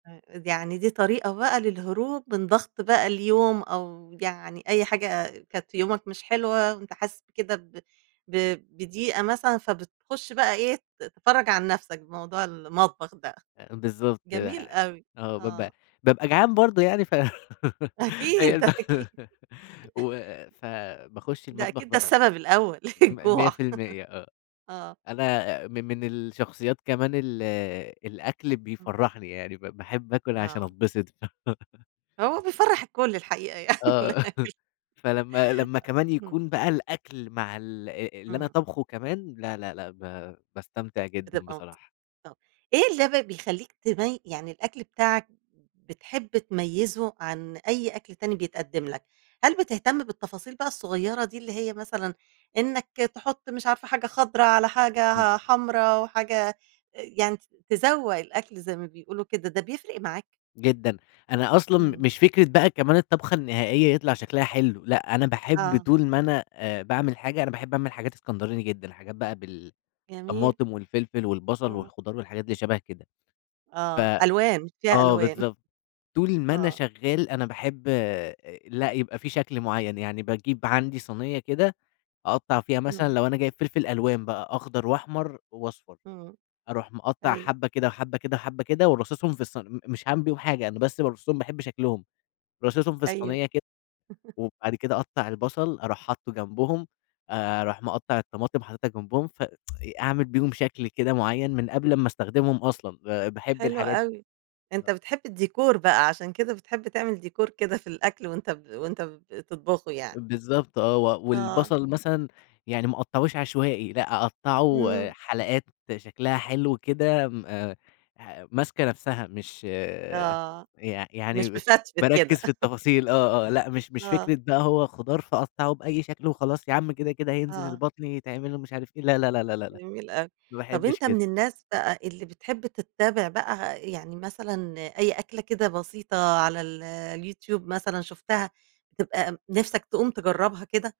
امم، يعني دي طريقة بقى للهروب من ضغط بقى اليوم أو يعني أي حاجة كانت في يومك مش حلوة، وأنت حاسس بكده ب ب بضيقة مثلًا، فبتخش بقى إيه ت تفرَج عن نفسك بموضوع المطبخ ده، آآ، بالضبط جميل أوي، آه، بابقى آه. بابقى جعان برضه يعني ف أكيد، هي أكيد. و فباخش ده المطبخ أكيد ده بقى، السبب الأول ميّة الجوع، في الميّة آه، آه. أنا من من الشخصيات كمان ال الأكل إمم. بيفرحني يعني ب باحب آكل عشان آه. أتبسط. هو بيفرّح الكل الحقيقة يعني. آه [unintelligible] فلمّا لمّا كمان امم. يكون بقى الأكل مع ال اللي أنا إمم. طابخه كمان، لا، لا، لأ ب باستمتع جدًا بتبقى مبس بصراحة. [unintelligible] إيه ال بقى بيخلّيك تبي يعني الأكل بتاعك بتحب تميزه عن أي أكل تاني بيتقدم لك، هل بتهتم بالتفاصيل بقى الصغيرة دي اللي هي مثلًا إنك تحط مش عارفة حاجة خضرا على إمم. حاجة حمرا وحاجة يعني تزوق الأكل زي ما بيقولوا كده ده بيفرق معاك؟ جدًا، أنا أصلًا إمم. مش فكرة بقى كمان الطبخة النهائية يطلع شكلها حلو، لأ أنا باحب آه طول ما أنا آآ، باعمل حاجة، أنا باحب أعمل حاجات إسكندراني جدًا، حاجات بقى جميل. بالطماطم والفلفل والبصل آه. والخضار والحاجات دي شبه كده. ف آه، ألوان، فيها آه، ألوان. بالضبط، طول ما أنا آه. شغال أنا باحب لأ يبقى في شكل معين، يعني باجيب عندي صَينية كده أقطّع فيها إمم. مثلًا لو أنا جايب فلفل ألوان بقى أخضر وأحمر وأصفر، إمم، أروح مقطع أيوه. حبة كده، وحبة كده، وحبة كده وراصصهم في الص م مش هاعمل بيهم حاجة أنا بس بارصُهم باحب شكلهم، راصصهم في أيوه. الصينية كده، وبعد كده أقطّع البصل أروح حاطّه جنبهم آآ، أروح مقطع الطماطم حاططها جنبهم ف أعمل بيهم شكل كده معين من قبل امّا أستخدمهم أصلًا ب باحب حلو الحاجات أوي، أنت بتحب الديكور بقى، عشان كده بتحب تعمل ديكور كده في الأكل وأنت ب وأنت بتطبخه يعني. بالضبط آه، و آه. والبصل مثلًا يعني ما أقطّعوش عشوائي لأ، أقطّعه إمم. حلقات شكلها حلو كده م ح ماسكة نفسها، مش آه، يع مش يعني مفتفت باركز كده. في التفاصيل، آه، آه، لأ مش مش آه. فكرة بقى هو خضار فاقطّعه بأي شكل وخلاص يا عم كده، كده هينزل آه. البطن يتعمل ومش عارف ايه لا، لا، لا، لا، لا، لا جميل أوي، ما طَب باحبش أنت كده. من الناس بقى اللي بتحب تتابع بقى يعني مثلًا أي أكلة كده بسيطة على ال اليوتيوب مثلًا شُفتها تبقى نفسك تقوم تجربها كده؟